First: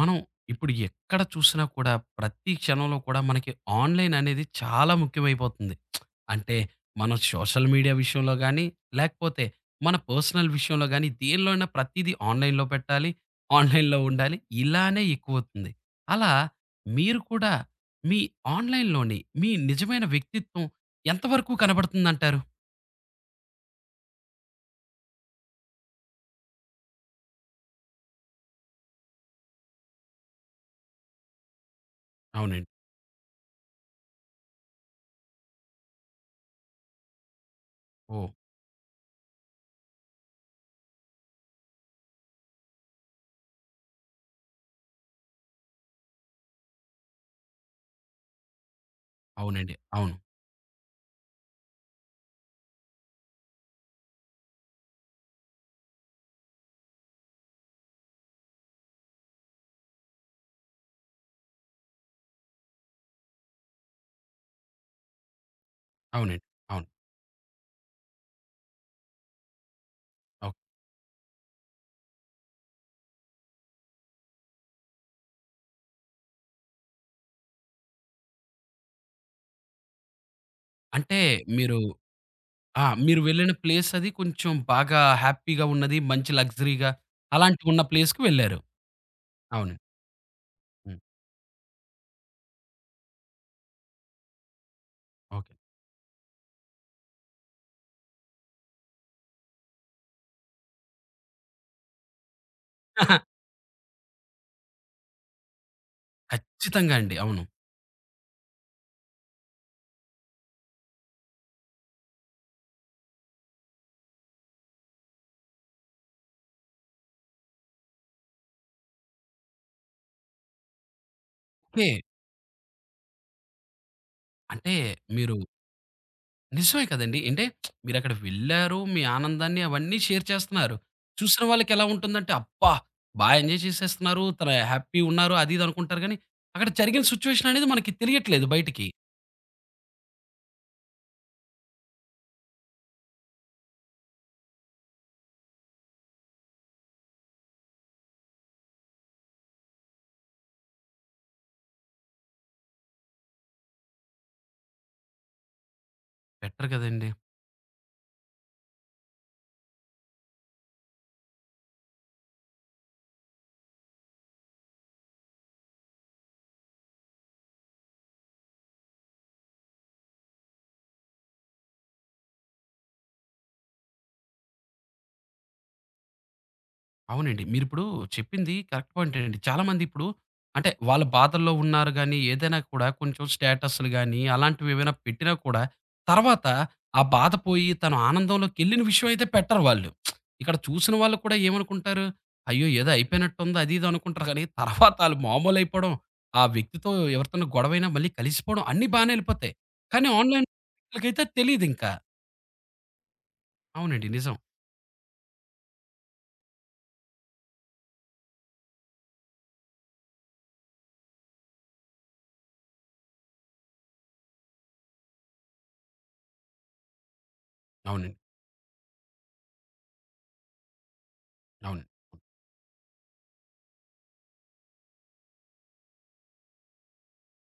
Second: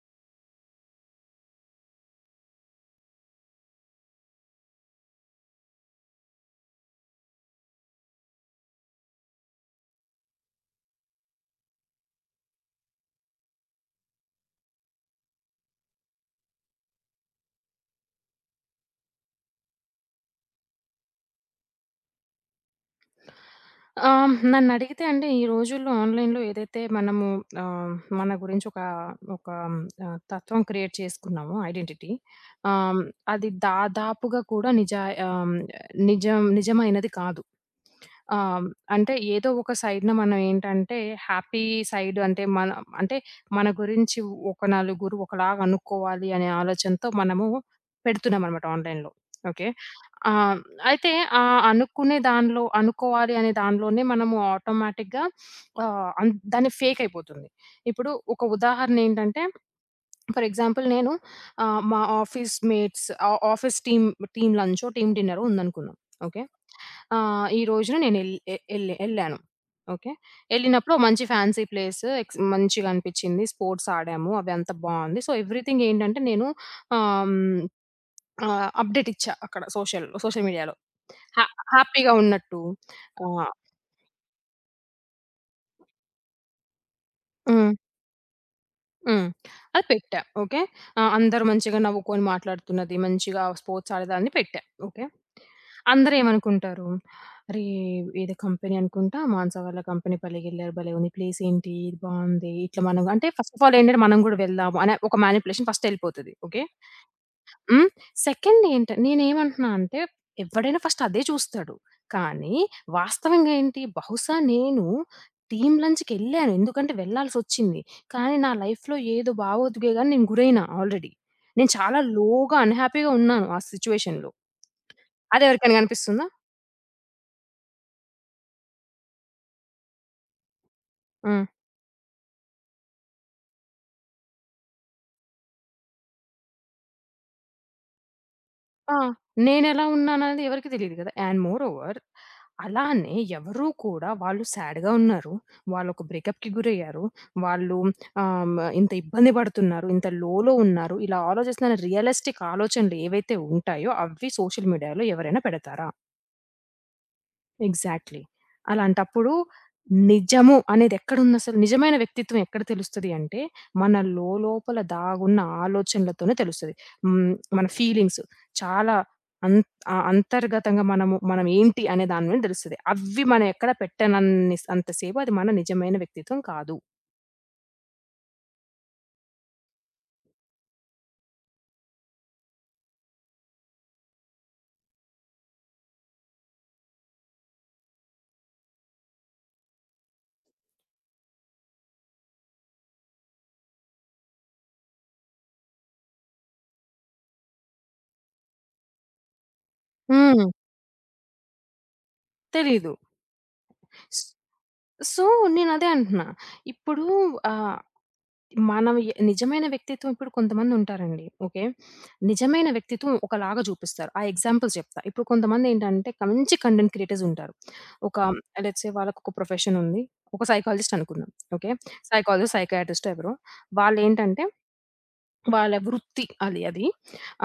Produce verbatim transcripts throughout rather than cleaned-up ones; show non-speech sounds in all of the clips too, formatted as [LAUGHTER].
మనం ఇప్పుడు ఎక్కడ చూసినా కూడా ప్రతి క్షణంలో కూడా మనకి ఆన్‌లైన్ అనేది చాలా ముఖ్యమైపోతుంది. అంటే మనం సోషల్ మీడియా విషయంలో గానీ, లేకపోతే మన పర్సనల్ విషయంలో గానీ, దేనిలో అయినా ప్రతీదీ ఆన్‌లైన్‌లో పెట్టాలి. ఆన్‌లైన్‌లో ఉండాలి. ఇలానే ఎక్కువవుతుంది. అలా మీరు కూడా మీ ఆన్‌లైన్‌లోని మీ నిజమైన వ్యక్తిత్వం ఎంత వరకు కనబడుతుందంటారు? ఆహ్, నన్నడిగితే అండి ఈ రోజుల్లో ఆన్‌లైన్‌లో ఏదైతే మనము ఆహ్, మన గురించి ఒక ఒక ఆహ్, తత్వం క్రియేట్ చేసుకున్నామో ఐడెంటిటీ, అవునండి. ఆహ్, అది దాదాపుగా కూడా నిజా ఆహ్, నిజం నిజమైనది కాదు. ఓహ్! ఆహ్, అంటే ఏదో ఒక సైడ్‌న మనం ఏంటంటే హ్యాపీ సైడ్ అంటే మన, అంటే మన గురించి ఒక నలుగురు ఒకలాగా అనుకోవాలి అనే ఆలోచనతో మనము పెడుతున్నామనమాట ఆన్‌లైన్‌లో. ఓకే. అవునండి. అవును. ఆహ్ అయితే ఆ అనుకునే దానిలో అనుకోవాలి అనే దానిలోనే మనము ఆటోమేటిక్‌గా ఆహ్, అన్ దాన్ని ఫేక్ అయిపోతుంది. ఇప్పుడు ఒక ఉదాహరణ ఏంటంటే, ఫర్ ఎగ్జాంపుల్ నేను ఆహ్, మా office mates, ah, office team, team లంచో, టీమ్ డిన్నరో ఉందనుకుందాం. ఓకే. అవునండి. అవును. ఆహ్, ఈ రోజున నేను ఎల్ ఎ ఎల్ ఎళ్ళాను. ఓకే. ఓకే. ఎళ్ళినప్పుడు ఓ మంచి ఫ్యాన్సీ ప్లేస్ ఎక్స్ మంచిగా అనిపించింది. స్పోర్ట్స్ ఆడాము. అవి అంతా బావుంది. సో, ఎవ్రీథింగ్ ఏంటంటే నేను ఆహ్, హ్మ్, ఆహ్, అప్‌డేట్ ఇచ్చా అక్కడ సోషల్ సోషల్ మీడియాలో. అంటే హ్యా మీరు హ్యాపీగా ఉన్నట్టు. ఆ! మీరు ఆ! వెళ్ళిన ప్లేస్ అది కొంచెం బాగా హ్యాపీగా ఉన్నది. మంచి లగ్జరీగా హ్మ్. అలాంటివున్న ప్లేస్‌కి వెళ్లారు. హ్మ్. అవునండి. అది పెట్టా. ఓకే. హ్మ్. ఆహ్, అందరూ మంచిగా నవ్వుకొని మాట్లాడుతున్నది, మంచిగా స్పోర్ట్స్ ఆడేదాన్ని పెట్టా. ఓకే. ఓకే. అందరూ ఏమనుకుంటారు, "అరే! ఏదో కంపెనీ అనుకుంటా, మానస వాళ్ళ కంపెనీ భలేగెళ్లారు, భలే ఉంది. ప్లేస్ ఏంటి? ఇది బావుంది." ఇట్లా [LAUGHS] మనం, అహా! అంటే ఫస్ట్ ఆఫ్ ఆల్ ఏంటంటే మనం గూడా వెళ్దాము అనే ఒక మ్యానిప్యులేషన్ ఫస్ట్ ఎళ్ళిపోతది. ఓకే. ఖచ్చితంగా అండి. అవును. హ్మ్. సెకండ్ ఏంట నేనేమంటున్నా అంటే, ఎవ్వడైనా ఫస్ట్ అదే చూస్తాడు. కానీ వాస్తవంగా ఏంటి, బహుశా నేను టీమ్ లంచ్‌కెళ్ళాను. ఎందుకంటే వెళ్ళాల్సొచ్చింది. కానీ నా లైఫ్‌లో ఏదో భావోద్వేగాన్ని నేను గురైనా ఆల్రెడీ. నేను ఓకే. చాలా లోగా అన్‌హ్యాపీగా ఉన్నాను ఆ సిట్యుయేషన్‌లో. అంటే మీరు అదెవరికైనా కనిపిస్తుందా? నిజమే కదండీ! అంటే మీరక్కడ వెళ్లారు. మీ ఆనందాన్ని అవన్నీ షేర్ చేస్తున్నారు. ఆ! చూసిన వాళ్ళకెలా ఉంటుందంటే, అబ్బా! బా ఎంజాయ్ చేసేస్తున్నారు. తన హ్యాపీ ఉన్నారు. అది ఇది అనుకుంటారు గానీ, అక్కడ జరిగిన సిట్యుయేషన్ అనేది మనకి తెలియట్లేదు బయటికి. ఆ! నేనెలా ఉన్నాననేది ఎవరికీ తెలీదు గదా! అండ్ మోర్ ఓవర్, అలానే ఎవరు కూడా, వాళ్ళు సాడ్‌గా ఉన్నారు. వాళ్ళొక బ్రేకప్‌కి గురయ్యారు. వాళ్ళు ఆహ్, ఇంత ఇబ్బంది పడుతున్నారు. ఇంత లోలో ఉన్నారు. ఇలా ఆలోచిస్తున్న రియలిస్టిక్ ఆలోచనలు ఏవైతే ఉంటాయో అవి సోషల్ మీడియాలో ఎవరైనా పెడతారా? బెటర్ కదండీ! ఎగ్జాక్ట్‌లీ. అలాంటప్పుడు నిజము అనేదెక్కడుందసలు? నిజమైన వ్యక్తిత్వం ఎక్కడ తెలుస్తది అంటే, మన లోలోపల దాగున్న ఆలోచనలతోనే తెలుస్తది. హ్మ్. మన ఫీలింగ్స్ చాలా అం ఆహ్, అంతర్గతంగా మనము, మనం ఏంటి అనే దాని మీద తెలుస్తది. అవి మనం ఎక్కడ పెట్టనన్ని అంత సేపు అది మన నిజమైన వ్యక్తిత్వం కాదు. అవునండి. మీరిప్పుడు చెప్పింది కరెక్ట్ పాయింటే అండి. చాలామంది ఇప్పుడు అంటే వాళ్ళ బాధల్లో ఉన్నారు గానీ, ఏదైనా కూడా కొంచెం స్టేటస్‌లు గానీ, అలాంటివేవైనా పెట్టినా కూడా తర్వాత ఆ బాధ పోయి తను ఆనందంలోకెళ్ళిన విషయం అయితే పెట్టరు వాళ్ళు. ఇక్కడ చూసిన వాళ్ళు కూడా ఏమనుకుంటారు, అయ్యో! ఏదో అయిపోయినట్టుంది అది ఇది అనుకుంటారు కానీ, తర్వాత ఆళ్ళు మామూలయిపోవడం, ఆ వ్యక్తితో ఎవరితోనో గొడవైనా మళ్ళీ కలిసిపోవడం అన్నీ బానే ఎళ్ళిపోతాయి. కానీ హ్మ్. ఆన్‌లైన్ వ్యక్తులకైతే తెలీదింకా. తెలీదు. అవునండి. స్ నిజం. సో, నేనదే అంటున్నా. ఇప్పుడు ఆహ్ మనం ఎ నిజమైన వ్యక్తిత్వం, ఇప్పుడు కొంతమందుంటారండి. ఓకే. నిజమైన వ్యక్తిత్వం ఒకలాగా చూపిస్తారు. ఆ ఎగ్జాంపుల్స్ చెప్తా. ఇప్పుడు కొంతమందేంటంటే క మంచి కంటెంట్ క్రియేటర్స్ ఉంటారు. అవునండి. ఒక లెట్స్ సే వాళ్ళకొక ప్రొఫెషన్ ఉంది. ఒక సైకాలజిస్ట్ అనుకుందాం. ఓకే. అవును. సైకాలజిస్ట్, సైకియాట్రిస్టో ఎవరో. వాళ్ళేంటంటే వాళ్ళ వృత్తి అది అది.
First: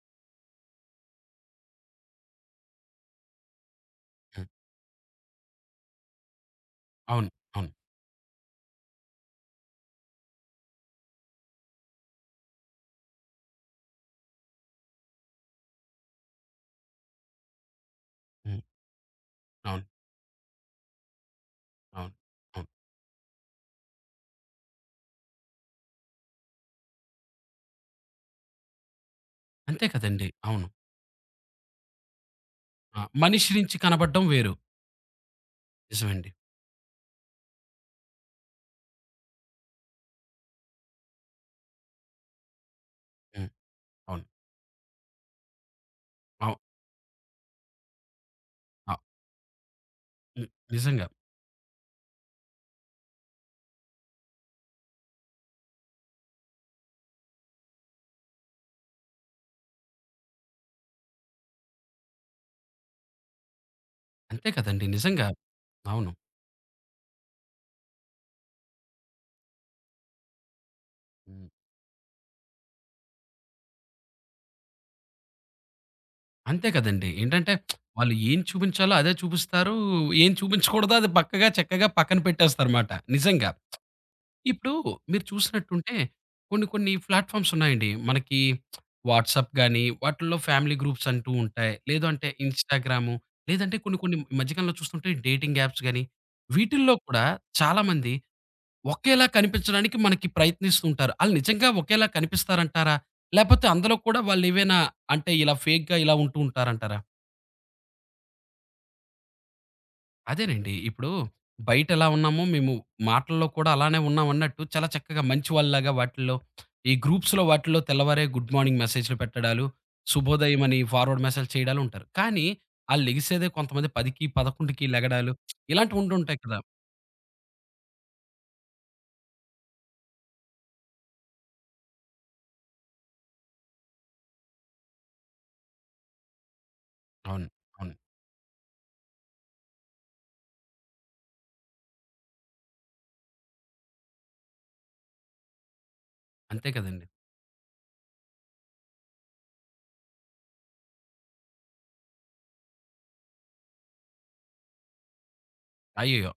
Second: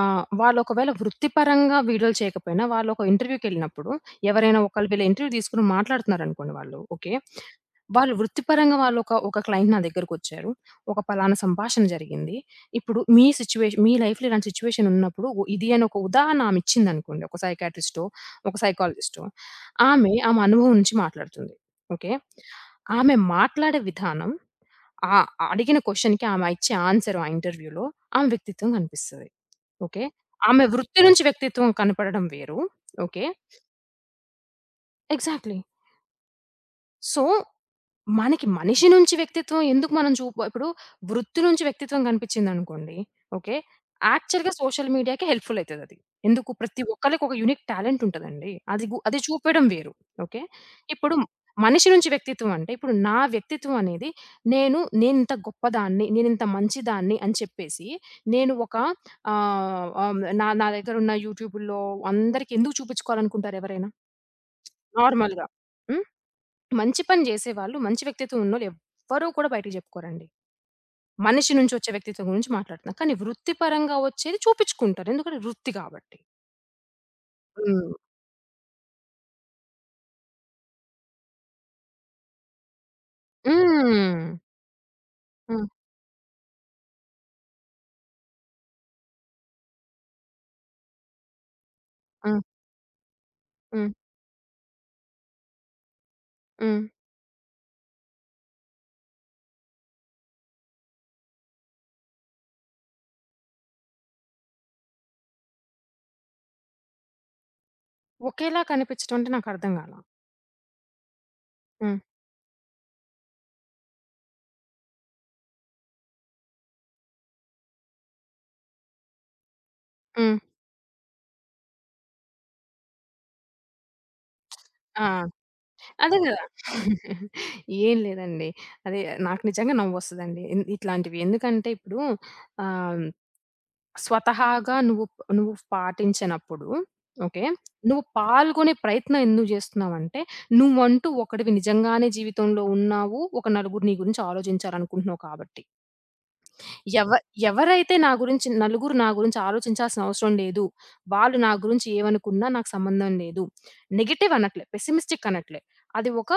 ఆహ్, వాళ్ళొకవేళ వృత్తిపరంగా వీడియోలు చేయకపోయినా, వాళ్ళొక ఇంటర్‌వ్యూకెళ్ళినప్పుడు హ్మ్. ఎవరైనా ఒకళ్ళు వీళ్ళ ఇంటర్‌వ్యూ తీసుకొని మాట్లాడుతున్నారనుకోండి వాళ్ళు. ఓకే. అవును. అవును. వాళ్ళు వృత్తిపరంగా వాళ్ళొక ఒక ఒక క్లయింట్ నా దగ్గరకొచ్చారు. ఒక పలానా సంభాషణ జరిగింది. ఇప్పుడు మీ సిట్యుయేషన్, మీ లైఫ్‌లో ఇలాంటి సిట్యుయేషన్ ఉన్నప్పుడు ఒ ఇది అని ఒక ఉదాహరణ ఆమె ఇచ్చిందనుకోండి. ఒక సైకియాట్రిస్టో, ఒక హ్మ్. సైకాలజిస్టో. అవును. ఆమె, ఆమె అనుభవం నుంచి మాట్లాడుతుంది. ఓకే. అవును. అవును. ఆమె మాట్లాడే విధానం, ఆ! అడిగిన క్వెషన్‌కి ఆమె ఇచ్చే ఆన్సర్, ఆ ఇంటర్వ్యూలో ఆమె వ్యక్తిత్వం కనిపిస్తది. అంతే ఓకే. కదండీ. ఆమె అవును. వృత్తి నుంచి వ్యక్తిత్వం కనపడడం వేరు. ఆ! ఓకే. మనిషి నుంచి కనపడడం వేరు. ఎగ్జాక్ట్‌లీ. నిజమండి. సో మనకి మనిషి నుంచి వ్యక్తిత్వం ఎందుకు మనం చూప ఇప్పుడు వృత్తి నుంచి వ్యక్తిత్వం కనిపించిందనుకోండి. హ్మ్. ఓకే. అవును. యాక్చువల్‌గా సోషల్ మీడియాకే హెల్ప్‌ఫుల్ అయితదది. ఎందుకు అవు ప్రతి ఒక్కళ్ళకి ఒక యూనిక్ టాలెంట్ ఉంటదండి. అది అ గు అది చూపడం వేరు. ఓకే. హ్మ్. నిజంగా. ఇప్పుడు మనిషి నుంచి వ్యక్తిత్వం అంటే, ఇప్పుడు నా వ్యక్తిత్వం అనేది నేను, నేనింత గొప్పదాన్ని, నేనింత మంచిదాన్ని అని చెప్పేసి నేను ఒక ఆహ్, ఆహ్, నా నా దగ్గరున్న యూట్యూబుల్లో అందరికి ఎందుకు చూపించుకోవాలనుకుంటారు ఎవరైనా? అంతే కదండీ. నిజంగా. నార్మల్‌గా. హ్మ్. అవును. మంచి పని జేసేవాళ్ళు, మంచి వ్యక్తిత్వం ఉన్నోళ్ళు ఎవ్వరూ కూడా బయటికి జెప్పుకోరండి. హ్మ్. మనిషి నుంచి వచ్చే వ్యక్తిత్వం గురించి మాట్లాడుతున్నా. కానీ వృత్తిపరంగా వచ్చేది చూపిచ్చుకుంటారు. ఎందుకంటే వృత్తి గాబట్టి. అంతే కదండీ. ఏంటంటే హ్మ్. వాళ్ళు ఏం చూపించాలో అదే చూపిస్తారు. ఏం చూపించకూడదో అది బక్కగా, చక్కగా పక్కన పెట్టేస్తారుమాట. నిజంగా. హ్మ్. ఇప్పుడు మీరు హ్మ్. చూసినట్టుంటే కొన్ని కొన్ని ప్లాట్‌ఫార్మ్స్ ఉన్నాయండి. మనకి వాట్సాప్ గాని, వాటిల్లో ఫ్యామిలీ గ్రూప్స్ అంటూ ఉంటాయి. లేదు అంటే హ్మ్. ఇన్‌స్టాగ్రాము, లేదంటే హ్మ్. కొన్ని కొన్ని ఈ మధ్య కాలంలో చూస్తుంటే డేటింగ్ యాప్స్ గాని, హ్మ్. వీటిల్లో కూడా చాలామంది ఒకేలా కనిపించడానికి మనకి ప్రయత్నిస్తూ ఉంటారు. ఆళ్ళు నిజంగా ఒకేలా కనిపిస్తారంటారా? లేపోతే అందులో కూడా వాళ్ళేవైనా అంటే ఇలా ఫేక్‌గా ఇలా ఉంటూ ఉంటారంటారా? ఒకేలా కనిపించడం అంటే నాకర్థం గాల. అదేనండి. ఇప్పుడు హ్మ్. బయటెలా ఉన్నామో మేము మాటల్లో కూడా అలానే ఉన్నామన్నట్టు చాలా చక్కగా మంచివాళ్ళలాగా వాటిల్లో ఈ గ్రూప్స్‌లో వాటిల్లో తెల్లవారే గుడ్ మార్నింగ్ మెసేజ్‌లు పెట్టడాలు, హ్మ్. శుభోదయం అని ఫార్వర్డ్ మెసేజ్ చేయడాలు ఉంటారు. కానీ ఆళ్ళెగిసేదే కొంతమంది పదికి, పదకొండుకి ఆ! లెగడాలు ఇలాంటివి అదే ఉంటుంటాయి గదా! కదా! ఏం లేదండి. అదే, నాకు నిజంగా నవ్వొస్తదండి ఇన్ ఇట్లాంటివి. ఎందుకంటే ఇప్పుడు ఆహ్, స్వతహాగా నువ్వు నువ్వు పాటించనప్పుడు, ఓకే. అవును. అవును. నువ్వు పాల్గొనే ప్రయత్నం ఎందుకు జేస్తున్నావంటే, నువ్వంటూ ఒకడివి నిజంగానే జీవితంలో ఉన్నావు. ఒక నలుగురు నీ గురించి ఆలోచించాలనుకుంటున్నావు కాబట్టి. అంతే కదండీ! ఎవ ఎవరైతే నా గురించి, నలుగురు నా గురించి ఆలోచించాల్సిన అవసరం లేదు. వాళ్ళు నా గురించి ఏమనుకున్నా నాకు సంబంధం లేదు. నెగెటివ్ అనట్లే. పెసిమిస్టిక్ అనట్లే. అది అయ్యయ్యో! ఒక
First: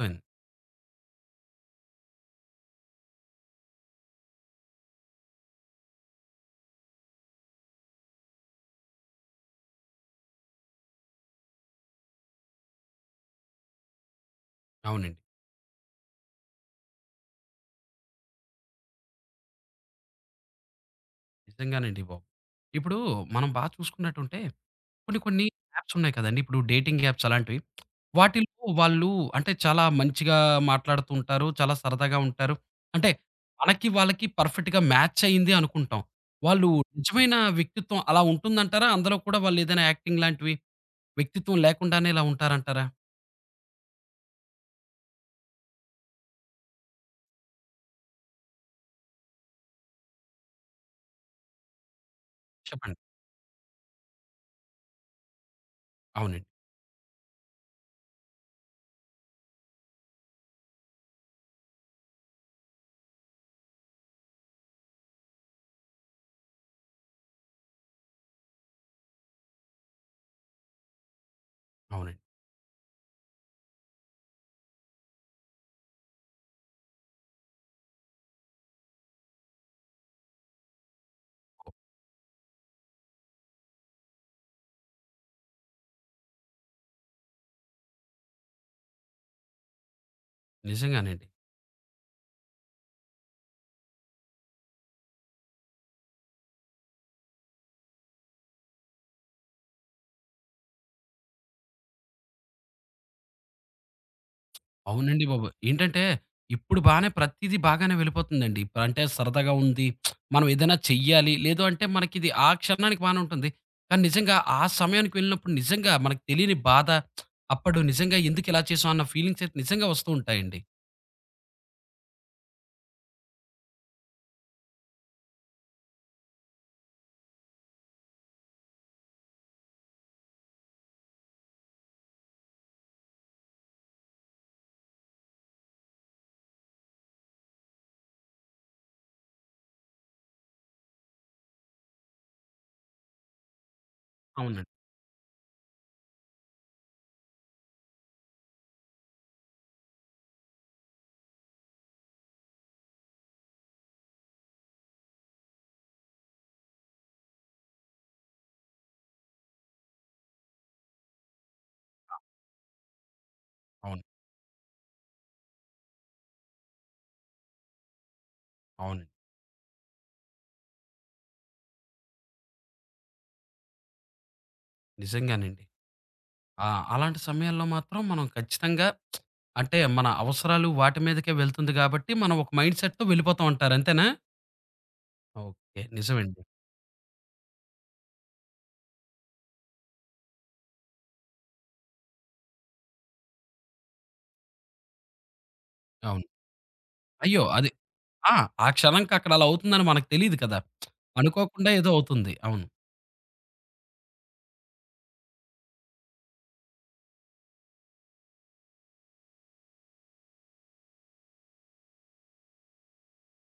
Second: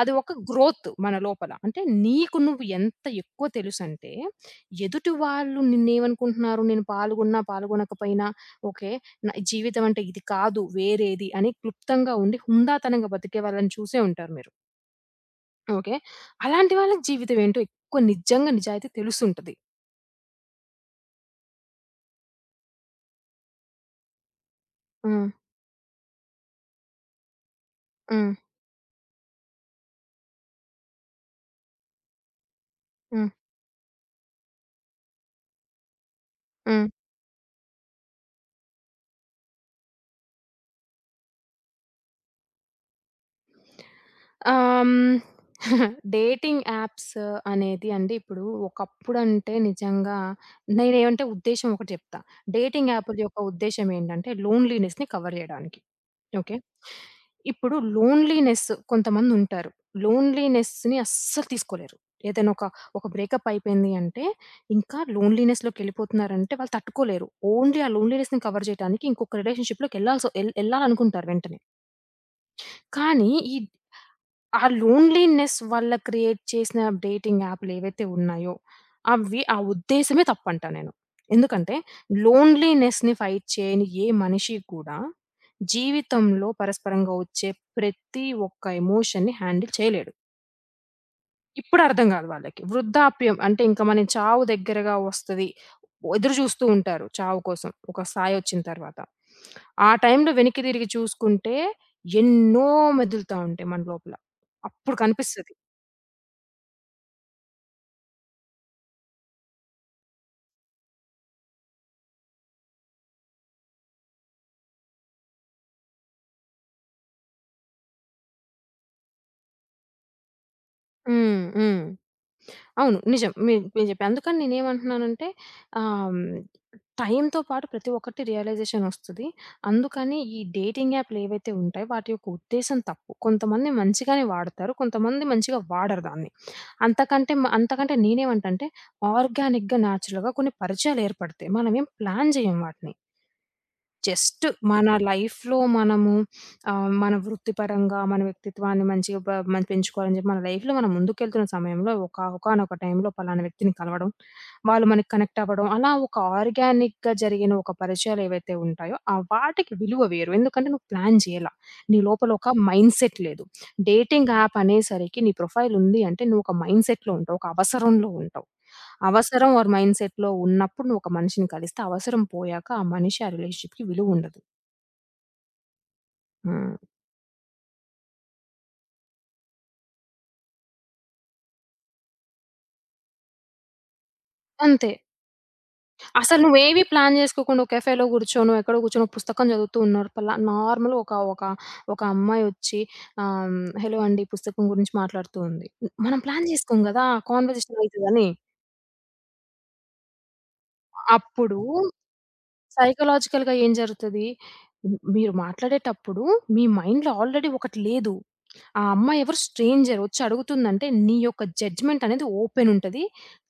అది ఒక గ్రోత్ మన లోపల. అంటే నీకు నువ్వు ఎంత ఎక్కువ తెలుసంటే, ఎదుటి వాళ్ళు నిన్నేమనుకుంటున్నారు, నేను పాల్గొన్నా, పాల్గొనకపోయినా, ఓకే. నా జీవితం అంటే ఇది కాదు వేరేది అని క్లుప్తంగా ఉండి హుందాతనంగా బతికే వాళ్ళని చూసే ఉంటారు మీరు. అవునండి. ఓకే. అలాంటి వాళ్ళకి జీవితం ఏంటో ఎక్కువ, నిజంగా నిజాయితీ తెలుసుంటది. నిజంగానండి బాబు. ఇప్పుడు మనం బా చూసుకున్నట్టుంటే కొన్ని హ్మ్. కొన్ని యాప్స్ ఉన్నాయి కదండీ! ఇప్పుడు డేటింగ్ యాప్స్ అలాంటివి. హ్మ్. వాటిల్లో వాళ్ళు అంటే చాలా మంచిగా మాట్లాడుతూ ఉంటారు. చాలా సరదాగా ఉంటారు. అంటే హ్మ్. మనకి వాళ్ళకి పర్ఫెక్ట్‌గా మ్యాచ్ అయింది అనుకుంటాం. వాళ్ళు హ్మ్. నిజమైన వ్యక్తిత్వం అలా ఉంటుందంటారా? అందులో కూడా వాళ్ళు ఏదైనా యాక్టింగ్ లాంటివి వ్యక్తిత్వం లేకుండానే ఇలా ఉంటారంటారా? ఆహ్, హ్మ్. [LAUGHS] డేటింగ్ యాప్స్ అనేది అండి, ఇప్పుడు ఒకప్పుడంటే నిజంగా నేనేమంటే ఉద్దేశ్యం ఒకటి చెప్తా. డేటింగ్ చెప్పండి. యాప్‌ల యొక్క ఉద్దేశ్యం ఏంటంటే లోన్‌లీనెస్‌ని కవర్ చేయడానికి. అవునండి. ఓకే. ఇప్పుడు లోన్‌లీనెస్ కొంతమందుంటారు. లోన్‌లీనెస్‌ని అస్సలు తీసుకోలేరు. ఏదైనా ఒక, ఒక బ్రేకప్ అయిపోయింది అంటే ఇంకా లోన్‌లీనెస్‌లోకెళ్ళిపోతున్నారంటే వాళ్ళు తట్టుకోలేరు. ఓన్లీ ఆ లోన్‌లీనెస్‌ని కవర్ చేయడానికి ఇంకొక రిలేషన్‌షిప్‌లోకెళ్ళాల్సొ ఎల్ ఎళ్ళాలనుకుంటారు వెంటనే. అవునండి. కానీ ఈ ఆ లోన్‌లీనెస్ వల్ల క్రియేట్ చేసిన డేటింగ్ యాప్‌లేవైతే ఉన్నాయో, అవి ఆ ఉద్దేశమే తప్పంటా నేను. ఎందుకంటే, లోన్‌లీనెస్‌ని ఫైట్ చేయని ఏ మనిషి కూడా జీవితంలో పరస్పరంగా వచ్చే ప్రతి ఒక్క ఎమోషన్‌ని హ్యాండిల్ చేయలేడు. నిజంగానండి. ఇప్పుడు అర్థం కాదు వాళ్ళకి. వృద్ధాప్యం అంటే ఇంక మనం చావు దగ్గరగా వస్తది. ఎదురు చూస్తూ ఉంటారు చావు కోసం, ఒక స్థాయి వచ్చిన తర్వాత. ఆ టైంలో వెనక్కి తిరిగి చూసుకుంటే ఎన్నో మెదులుతా ఉంటాయి మన లోపల. అప్పుడు అవునండి బాబు. కనిపిస్తది. ఏంటంటే, ఇప్పుడు బానే ప్రతీదీ బాగానే వెళ్ళిపోతుందండి. ఇప్పుడంటే సరదాగా ఉంది. మనం ఏదైనా చెయ్యాలి, లేదు అంటే మనకిది ఆ క్షణానికి బానే ఉంటుంది. కానీ నిజంగా ఆ సమయానికి వెళ్ళినప్పుడు నిజంగా మనకు తెలియని బాధ, అప్పుడు నిజంగా ఎందుకిలా చేశాం అన్న ఫీలింగ్స్ అయితే నిజంగా వస్తూ ఉంటాయండి. హ్మ్. హ్మ్. అవును. నిజం. మీరు మీరు చెప్పారు. అందుకని నేనేమంటున్నానంటే ఆహ్, టైమ్‌తో పాటు ప్రతి ఒక్కటి రియలైజేషన్ ఒస్తది. అందుకని ఈ డేటింగ్ యాప్‌లు ఏవైతే ఉంటాయో వాటి యొక్క ఉద్దేశ్యం తప్పు. కొంతమంది మంచిగానే వాడతారు. కొంతమంది మంచిగా వాడరు దాన్ని. అంతకంటే మ అంతకంటే నేనేమంటంటే ఆర్గానిక్‌గా, న్యాచురల్‌గా కొన్ని పరిచయాలు ఏర్పడతాయి. మనమేం ప్లాన్ జేయం వాటిని. జస్ట్ అవునండి. మన లైఫ్‌లో మనము ఆహ్, మన వృత్తిపరంగా మన వ్యక్తిత్వాన్ని మంచిగా బ మనం పెంచుకోవాలని చెప్పి మన లైఫ్‌లో మనం ముందుకెళ్తున్న సమయంలో ఒక ఒకానొక టైంలో పలానా వ్యక్తిని కలవడం, వాళ్ళు మనకి కనెక్ట్ అవ్వడం, అలా ఒక ఆర్గానిక్‌గా జరిగిన ఒక పరిచయాలు ఏవైతే ఉంటాయో ఆ వాటికి విలువ వేరు. ఎందుకంటే నువ్వు ప్లాన్ చేయల. నీ లోపల ఒక మైండ్‌సెట్ లేదు. అవును. డేటింగ్ యాప్ అనేసరికి నీ ప్రొఫైల్ ఉంది అంటే నువ్వు ఒక మైండ్‌సెట్‌లో ఉంటావు. ఒక అవసరంలో ఉంటావు. అవునండి. అవసరం ఆర్ మైండ్ సెట్‌లో ఉన్నప్పుడు నువ్వు ఒక మనిషిని కలిస్తే, అవసరం పోయాక ఆ మనిషి, ఆ రిలేషన్‌షిప్‌కి విలువుండదు. నిజంగానండి. ఆ! హ్మ్. అలాంటి సమయాల్లో మాత్రం మనం ఖచ్చితంగా అంటే మన అవసరాలు వాటి మీదకే వెళ్తుంది గాబట్టి, మనం ఒక మైండ్‌సెట్‌తో వెళ్ళిపోతాం అంటారు. అంతేనా? అంతే. ఓకే. నిజమండి. అసలు నువ్వేవి ప్లాన్ జేసుకోకుండా ఒక కేఫేలో కూర్చోనో, ఎక్కడో కూర్చొని ఒక పుస్తకం చదువుతూ ఉన్నారు. పలా నార్మల్‌గా ఒక ఒక ఒక అమ్మాయొచ్చి ఆహ్, హెలో అండి పుస్తకం గురించి మాట్లాడుతూ ఉంది. మనం అవును. ప్లాన్ జేసుకోం గదా, అయ్యో! అది కాన్వర్జేషన్ అయితదని. ఆ! ఆ క్షణంకి అక్కడ అలా అవుతుందని మనకు తెలీదు కదా! అప్పుడు అనుకోకుండా ఏదో అవుతుంది. అవును. సైకలాజికల్‌గా ఏం జరుగుతది? మీరు మాట్లాడేటప్పుడు మీ మైండ్‌లో ఆల్రెడీ ఒకటి లేదు. ఆ అమ్మాయి ఎవరు స్ట్రేంజర్ వచ్చి అడుగుతుందంటే, నీ యొక్క జడ్జ్‌మెంట్ అనేది ఓపెన్ ఉంటది.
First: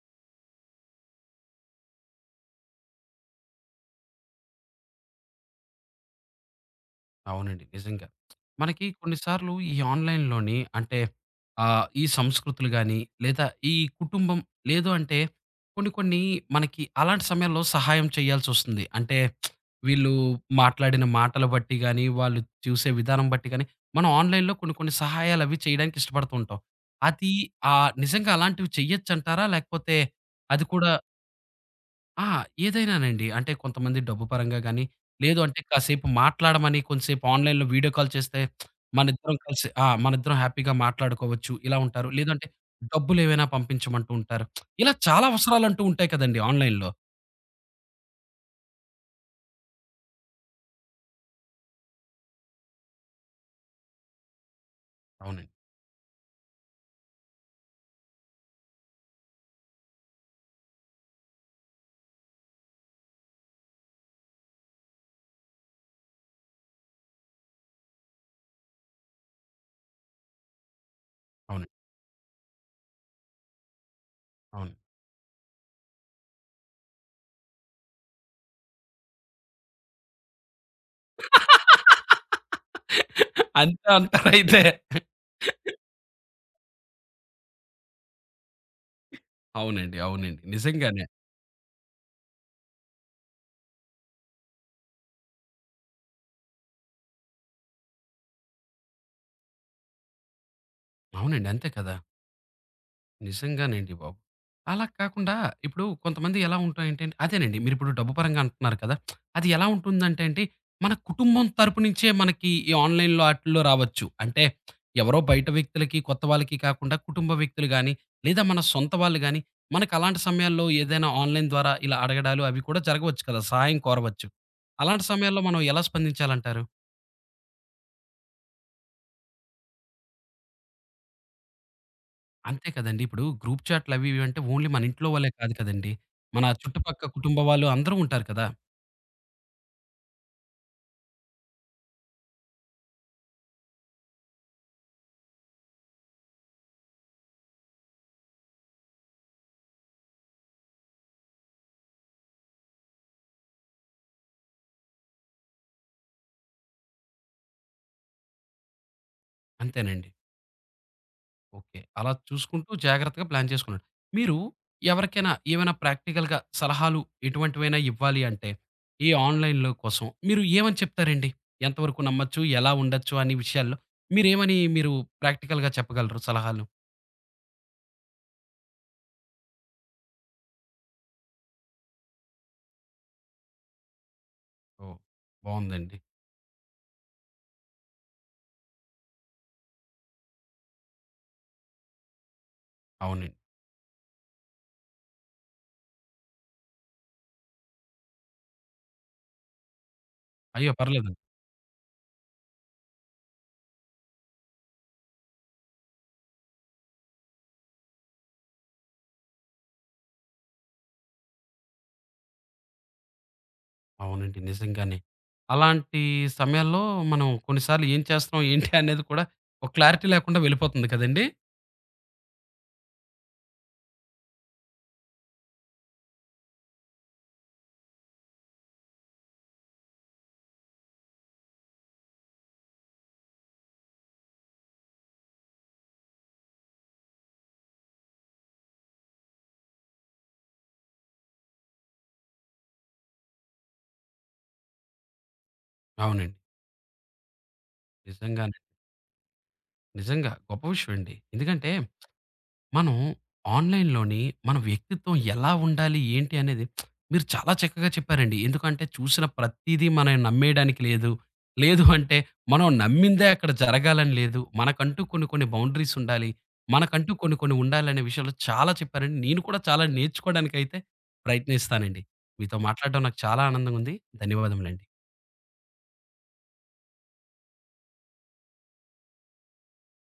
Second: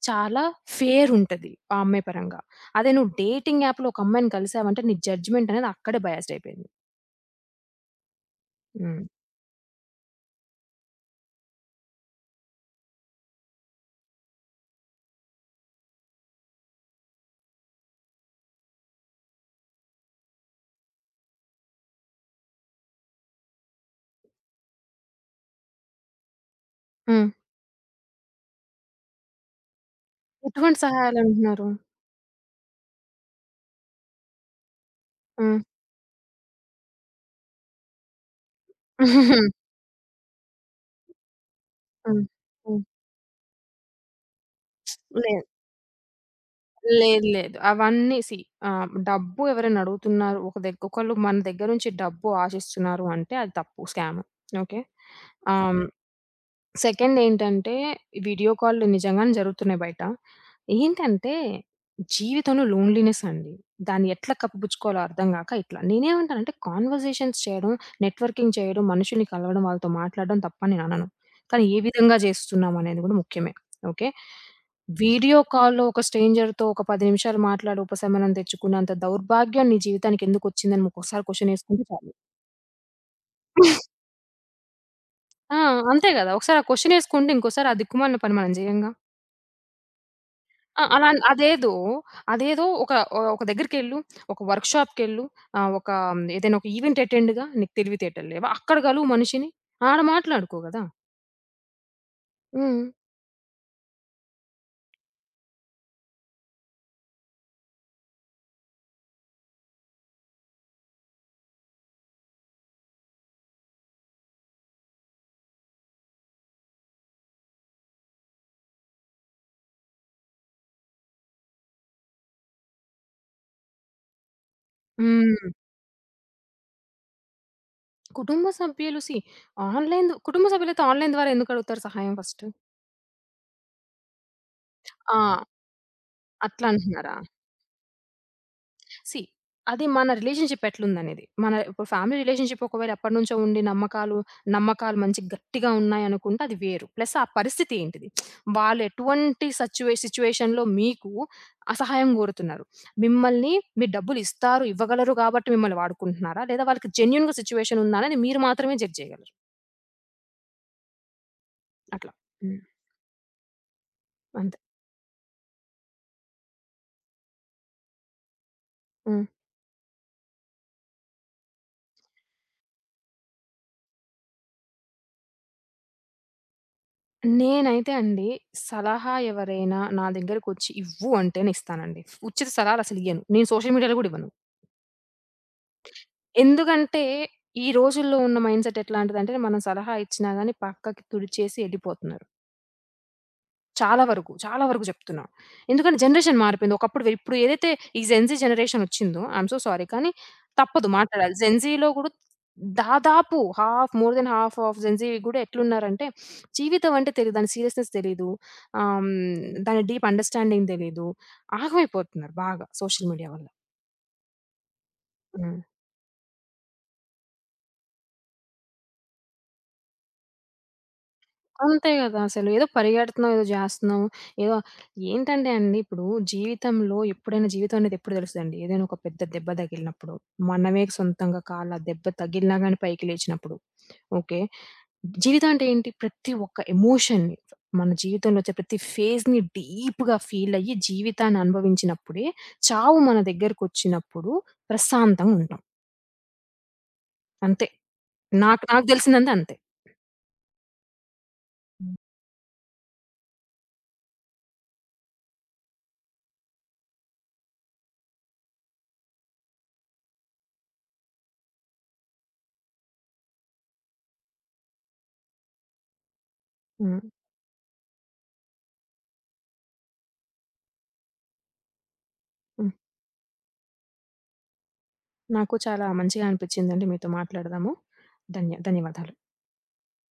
చాలా ఫెయిర్ ఉంటది ఆ అమ్మాయి పరంగా. అదే నువ్వు డేటింగ్ యాప్‌లో ఒక అమ్మాయిని కలిసావంటే, నీ జడ్జ్‌మెంట్ అనేది అక్కడే బయాస్డ్ అయిపోయింది. అవునండి. నిజంగా. మనకి హ్మ్. కొన్ని సార్లు ఈ ఆన్‌లైన్‌లోని అంటే ఆహ్, ఈ సంస్కృతులు గాని, లేదా ఈ కుటుంబం లేదు అంటే కొన్ని కొన్ని మనకి అలాంటి సమయాల్లో సహాయం చేయాల్సొస్తుంది. అంటే వీళ్ళు మాట్లాడిన మాటలు బట్టి గాని, వాళ్ళు చూసే విధానం బట్టి గాని, మనం ఆన్‌లైన్‌లో కొన్ని కొన్ని సహాయాలవి చేయడానికి ఇష్టపడుతూ ఉంటాం. హ్మ్. అది ఆహ్, నిజంగా అలాంటివి చెయ్యొచ్చంటారా? లేకపోతే అది ఎటువంటి కూడా సహాయాలంటున్నారు? ఆ! ఏదైనానండి. అంటే కొంతమంది డబ్బు పరంగా గాని, లేదు హ్మ్. అంటే కాసేపు మాట్లాడమని కొంతసేపు ఆన్‌లైన్‌లో వీడియో కాల్ చేస్తే [LAUGHS] మనిద్దరం హ్మ్. కలిసి ఆ! మనిద్దరం హ్యాపీగా మాట్లాడుకోవచ్చు. ఇలా ఉంటారు. హ్మ్. హ్మ్. లేదంటే [LAUGHS] డబ్బులేవైనా పంపించమంటూ ఉంటారు. ఇలా చాలా లే అవసరాలంటూ ఉంటాయి కదండీ ఆన్‌లైన్‌లో. లేదు లేదు. అవన్నీ సీ, ఆహ్, డబ్బు ఎవరైనా అడుగుతున్నారు. ఒక దగ్ ఒకళ్ళు మన దగ్గర నుంచి డబ్బు ఆశిస్తున్నారు అంటే అది తప్పు. స్కామ్. ఓకే. అవునండి. ఆహ్, అవును. సెకండ్ ఏంటంటే వీడియో కాల్‌లు నిజంగానే జరుగుతున్నాయి బయట. ఏంటంటే జీవితంలో లోన్‌లీనెస్ అండి. దాన్ని ఎట్లా కప్పిపుచ్చుకోవాలో అర్థం గాక ఇట్లా. నేనేమంటానంటే కాన్వర్జేషన్స్ చేయడం, నెట్వర్కింగ్ చేయడం, మనుషుల్ని కలవడం, వాళ్ళతో మాట్లాడడం తప్పని నేను అనను. కానీ అవును. ఏ విధంగా జేస్తున్నామనేది గూడా ముఖ్యమే. ఓకే. అవును. వీడియో కాల్‌లో ఒక స్ట్రేంజర్‌తో ఒక పది నిమిషాలు మాట్లాడి ఉపశమనం తెచ్చుకున్నంత దౌర్భాగ్యం నీ జీవితానికి ఎందుకొచ్చిందని ఒకసారి క్వెషన్ ఏసుకుంటే చాలు. అంతే అంటారైతే. ఆ! అంతే గదా! ఒకసారి ఆ క్వెషన్ ఏసుకుంటే ఇంకోసారి ఆ దిక్కుమాలిన పని మనం జేయంగా. అవునండి. అవునండి. ఆ! నిజంగానే. అలా అదేదో అదేదో ఒక ఆహ్, ఒక దగ్గరికెళ్ళు, ఒక వర్క్‌షాప్‌కెళ్ళు, ఆహ్, ఒక ఏదైనా ఒక ఈవెంట్ అటెండ్‌గా, నీకు తెలివితేటలు లేవా? అక్కడ గలువు మనిషిని. ఆడ మాట్లాడుకో గదా! అవునండి. అంతే కదా! హ్మ్. నిజంగానండి బాబు. అలా కాకుండా ఇప్పుడు కొంతమంది ఎలా ఉంటాయంటే అండి, అదేనండి మీరిప్పుడు డబ్బు పరంగా అంటున్నారు కదా! అది ఎలా ఉంటుందంటే అండి, మన కుటుంబం తరపు నుంచే మనకి ఈ ఆన్‌లైన్‌లో ఆటిల్లో రావచ్చు. అంటే ఎవరో బయట వ్యక్తులకి, కొత్త వాళ్ళకి కాకుండా కుటుంబ వ్యక్తులు గాని, లేదా మన సొంత వాళ్ళు గాని, మనకు అలాంటి సమయాల్లో ఏదైనా ఆన్‌లైన్ ద్వారా ఇలా అడగడాలు అవి కూడా జరగవచ్చు కదా! సహాయం కోరవచ్చు. అలాంటి హ్మ్. సమయాల్లో మనం ఎలా స్పందించాలంటారు? కుటుంబ సభ్యులు సీ, ఆన్‌లైన్ కుటుంబ సభ్యులైతే ఆన్‌లైన్ ద్వారా ఎందుకు అడుగుతారు సహాయం ఫస్ట్? అంతే కదండీ! ఇప్పుడు గ్రూప్ చాట్‌లు అవి ఇవి అంటే ఓన్లీ మన ఇంట్లో ఆ! వాళ్ళే కాదు కదండీ! మన అట్లా చుట్టుపక్క అంటున్నారా? కుటుంబ వాళ్ళు అందరూ ఉంటారు కదా! సీ, అది మన రిలేషన్‌షిప్ ఎట్లుందనేది. మన ఇప్పుడు ఫ్యామిలీ రిలేషన్‌షిప్ ఒకవేళ ఎప్పటినుంచో ఉండి నమ్మకాలు, నమ్మకాలు మంచి గట్టిగా ఉన్నాయనుకుంటే అది వేరు. ప్లస్ ఆ పరిస్థితి ఏంటిది? వాళ్ళు ఎటువంటి సచ్యువే సిచ్యుయేషన్‌లో మీకు ఆ సహాయం కోరుతున్నారు. మిమ్మల్ని, మీరు డబ్బులిస్తారు, ఇవ్వగలరు కాబట్టి మిమ్మల్ని వాడుకుంటున్నారా? లేదా వాళ్ళకి జెన్యూన్‌గా సిచ్యుయేషన్ ఉందా అనేది మీరు మాత్రమే జడ్జ్ చేయగలరు. అంతేనండి. ఓకే. అలా అట్లా. హ్మ్. చూసుకుంటూ జాగ్రత్తగా ప్లాన్ చేసుకున్నాడు. మీరు అంతే. ఎవరికైనా ఏమైనా ప్రాక్టికల్‌గా సలహాలు ఎటువంటివైనా ఇవ్వాలి అంటే, ఈ హ్మ్. ఆన్‌లైన్‌లో కోసం మీరు ఏమని చెప్తారండి? ఎంతవరకు నమ్మొచ్చు? ఎలా ఉండొచ్చు? అనే విషయాల్లో మీరేమని మీరు ప్రాక్టికల్‌గా చెప్పగలరు సలహాలు? నేనైతే అండి, సలహా ఎవరైనా నా దగ్గరకొచ్చి ఇవ్వు అంటే నేనిస్తానండి. ఉచిత సలహాలసలియ్యను. నేను సోషల్ మీడియాలో గూడా ఇవ్వను. ఓహ్! బావుందండి. ఎందుకంటే, ఈ రోజుల్లో ఉన్న మైండ్‌సెట్ ఎట్లాంటిదంటే, మనం సలహా ఇచ్చినా గాని పక్కకి తుడిచేసి ఎళ్ళిపోతున్నారు. అవునండి. చాలా వరకు, చాలా వరకు చెప్తున్నా. ఎందుకంటే జనరేషన్ మారిపోయింది. ఒకప్పుడు వె ఇప్పుడు ఏదైతే ఈ జెన్‌జీ జనరేషన్ వచ్చిందో, ఐ యామ్ సో సారీ కానీ అయ్యో! తప్పదు పర్లేదండి. మాట్లాడాలి. జెన్‌జీలో కూడా దాదాపు half, more than half of Gen Z కూడా ఎట్లున్నారంటే, జీవితం అంటే తెలీదు. దాని సీరియస్‌నెస్ తెలీదు. ఆహ్, హ్మ్, దాని డీప్ అండర్‌స్టాండింగ్ తెలీదు. ఆగమైపోతున్నారు బాగా సోషల్ మీడియా వల్ల. అవునండి. నిజంగానే. హ్మ్. అలాంటి సమయాల్లో మనం కొన్నిసార్లు ఏం చేస్తున్నాం? ఏంటి? అనేది కూడా ఒక క్లారిటీ లేకుండా వెళ్ళిపోతుంది కదండీ! అంతే గదా అసలు! ఏదో పరిగెడుతున్నాం, ఏదో జేస్తున్నాం. ఏదో ఏంటంటే అండి, ఇప్పుడు జీవితంలో ఎప్పుడైనా జీవితం అనేది ఎప్పుడు తెలుస్తదండి? ఏదైనా ఒక పెద్ద దెబ్బ తగిలినప్పుడు. మనమే సొంతంగా కాళ్ళ దెబ్బ తగిలినా గాని పైకి లేచినప్పుడు. ఓకే. జీవితం అంటే ఏంటి? ప్రతి ఒక్క ఎమోషన్‌ని, మన జీవితంలో వచ్చే ప్రతి ఫేజ్‌ని డీప్‌గా ఫీల్ అయ్యి, జీవితాన్ని అనుభవించినప్పుడే, చావు మన దగ్గరకొచ్చినప్పుడు ప్రశాంతంగుంటాం. అవునండి. అంతే. నిజంగానే. నాకు నాకు తెలిసిందంతా అంతే. నిజంగా గొప్ప విషయం అండి. ఎందుకంటే హ్మ్. మనం ఆన్‌లైన్‌లోని మన వ్యక్తిత్వం ఎలా ఉండాలి? ఏంటి? అనేది మీరు చాలా చక్కగా చెప్పారండి. ఎందుకంటే చూసిన ప్రతీదీ మనం నమ్మేయడానికి లేదు. లేదు అంటే మనం నమ్మిందే అక్కడ జరగాలని లేదు. మనకంటూ కొన్ని కొన్ని బౌండరీస్ ఉండాలి. హ్మ్. మనకంటూ కొన్ని కొన్ని ఉండాలనే విషయాలు చాలా చెప్పారండి. నేను కూడా చాలా నేర్చుకోవడానికైతే ప్రయత్నిస్తానండి. మీతో హ్మ్. మాట్లాడడం నాకు చాలా ఆనందంగా ఉంది. ధన్యవాదములండి. నాకు చాలా మంచిగా అనిపించిందండి మీతో మాట్లాడదాము. ధన్య ధన్యవాదాలు.